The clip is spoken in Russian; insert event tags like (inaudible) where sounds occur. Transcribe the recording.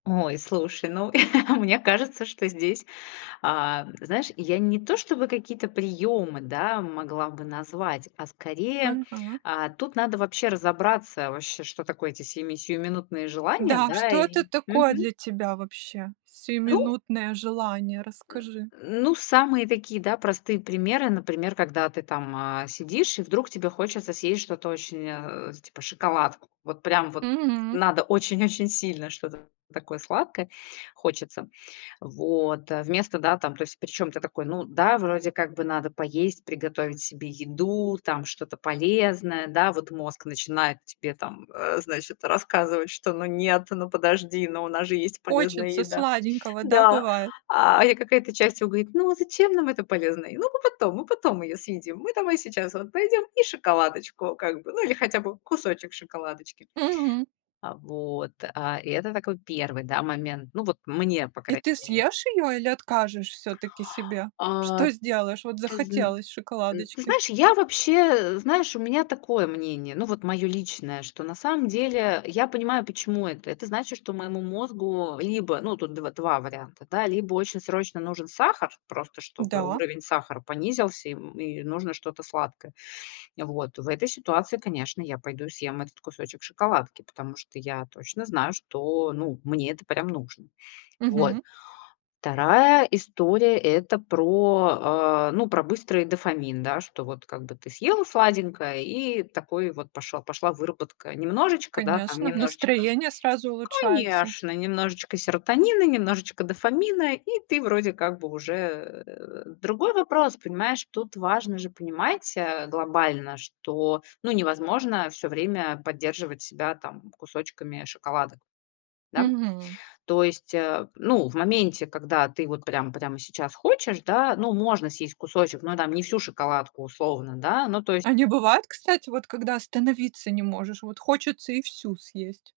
Ой, слушай, ну (chuckles) мне кажется, что здесь, а, м, знаешь, я не то, чтобы какие-то приёмы, да, могла бы назвать, а, скорее, Мгм. а, тут надо вообще разобраться вообще, что такое эти семи сиюминутные желания Да, да что и. это такое для Мгм. тебя вообще, Ну сиюминутное желание? Расскажи. Ну самые такие, да, простые примеры, например, когда ты там, а, сидишь и вдруг тебе хочется съесть что-то очень а, типа, шоколадку. Вот прям вот Мгм. надо очень-очень сильно что-то такое сладкое хочется. Вот, а. Вместо, да, там то есть, причём, ты такой, ну да, вроде как бы надо поесть, приготовить себе еду, там что-то полезное. Да, вот мозг начинает тебе там, э, значит, рассказывать, что ну нет, ну подожди, но у нас же есть полезная Хочется еда. сладенького, да, Да. бывает? А я какая-то часть его говорит: "Ну а зачем нам это полезное? Ну мы потом, мы потом её съедим. Мы давай сейчас вот пойдём и шоколадочку как бы, ну или хотя бы кусочек шоколадочки". Мгм. А вот. А и это такой первый, да, момент. Ну вот мне, по И крайней ты мере. съешь её или откажешь всё-таки себе? А. Что сделаешь? Вот Ты зн захотелось н ты шоколадочки. знаешь, я вообще э, знаешь, у меня такое мнение, ну вот моё личное. Что на самом деле я понимаю, почему это. Это значит, что моему мозгу либо, ну, тут дв два варианта, да. Либо очень срочно нужен сахар, просто чтобы Да. уровень сахара понизился, и, м, и нужно что-то сладкое. Э вот. В этой ситуации, конечно, я пойду и съем этот кусочек шоколадки, потому что я точно знаю, что, ну, мне это прям нужно. Вот. Мгм. Вторая история- это про, а, ну про быстрый дофамин, да. Что вот как бы ты съела сладенькое, и такой вот пошёл пошла выработка немножечко, да, там Конечно, немножечко настроение сразу улучшается. Конечно, немножечко серотонина, немножечко дофамина и ты вроде как бы уже, э Другой вопрос. Понимаешь, тут важно же понимать, а, глобально, что, ну, невозможно всё время поддерживать себя, там, кусочками шоколадок. Да? Мгм. То есть, а, ну, в моменте, когда ты вот прям прямо сейчас хочешь, да, ну можно съесть кусочек, но там не всю шоколадку, условно, да. Ну то есть А не бывает, кстати, вот когда остановиться не можешь? Вот хочется и всю съесть.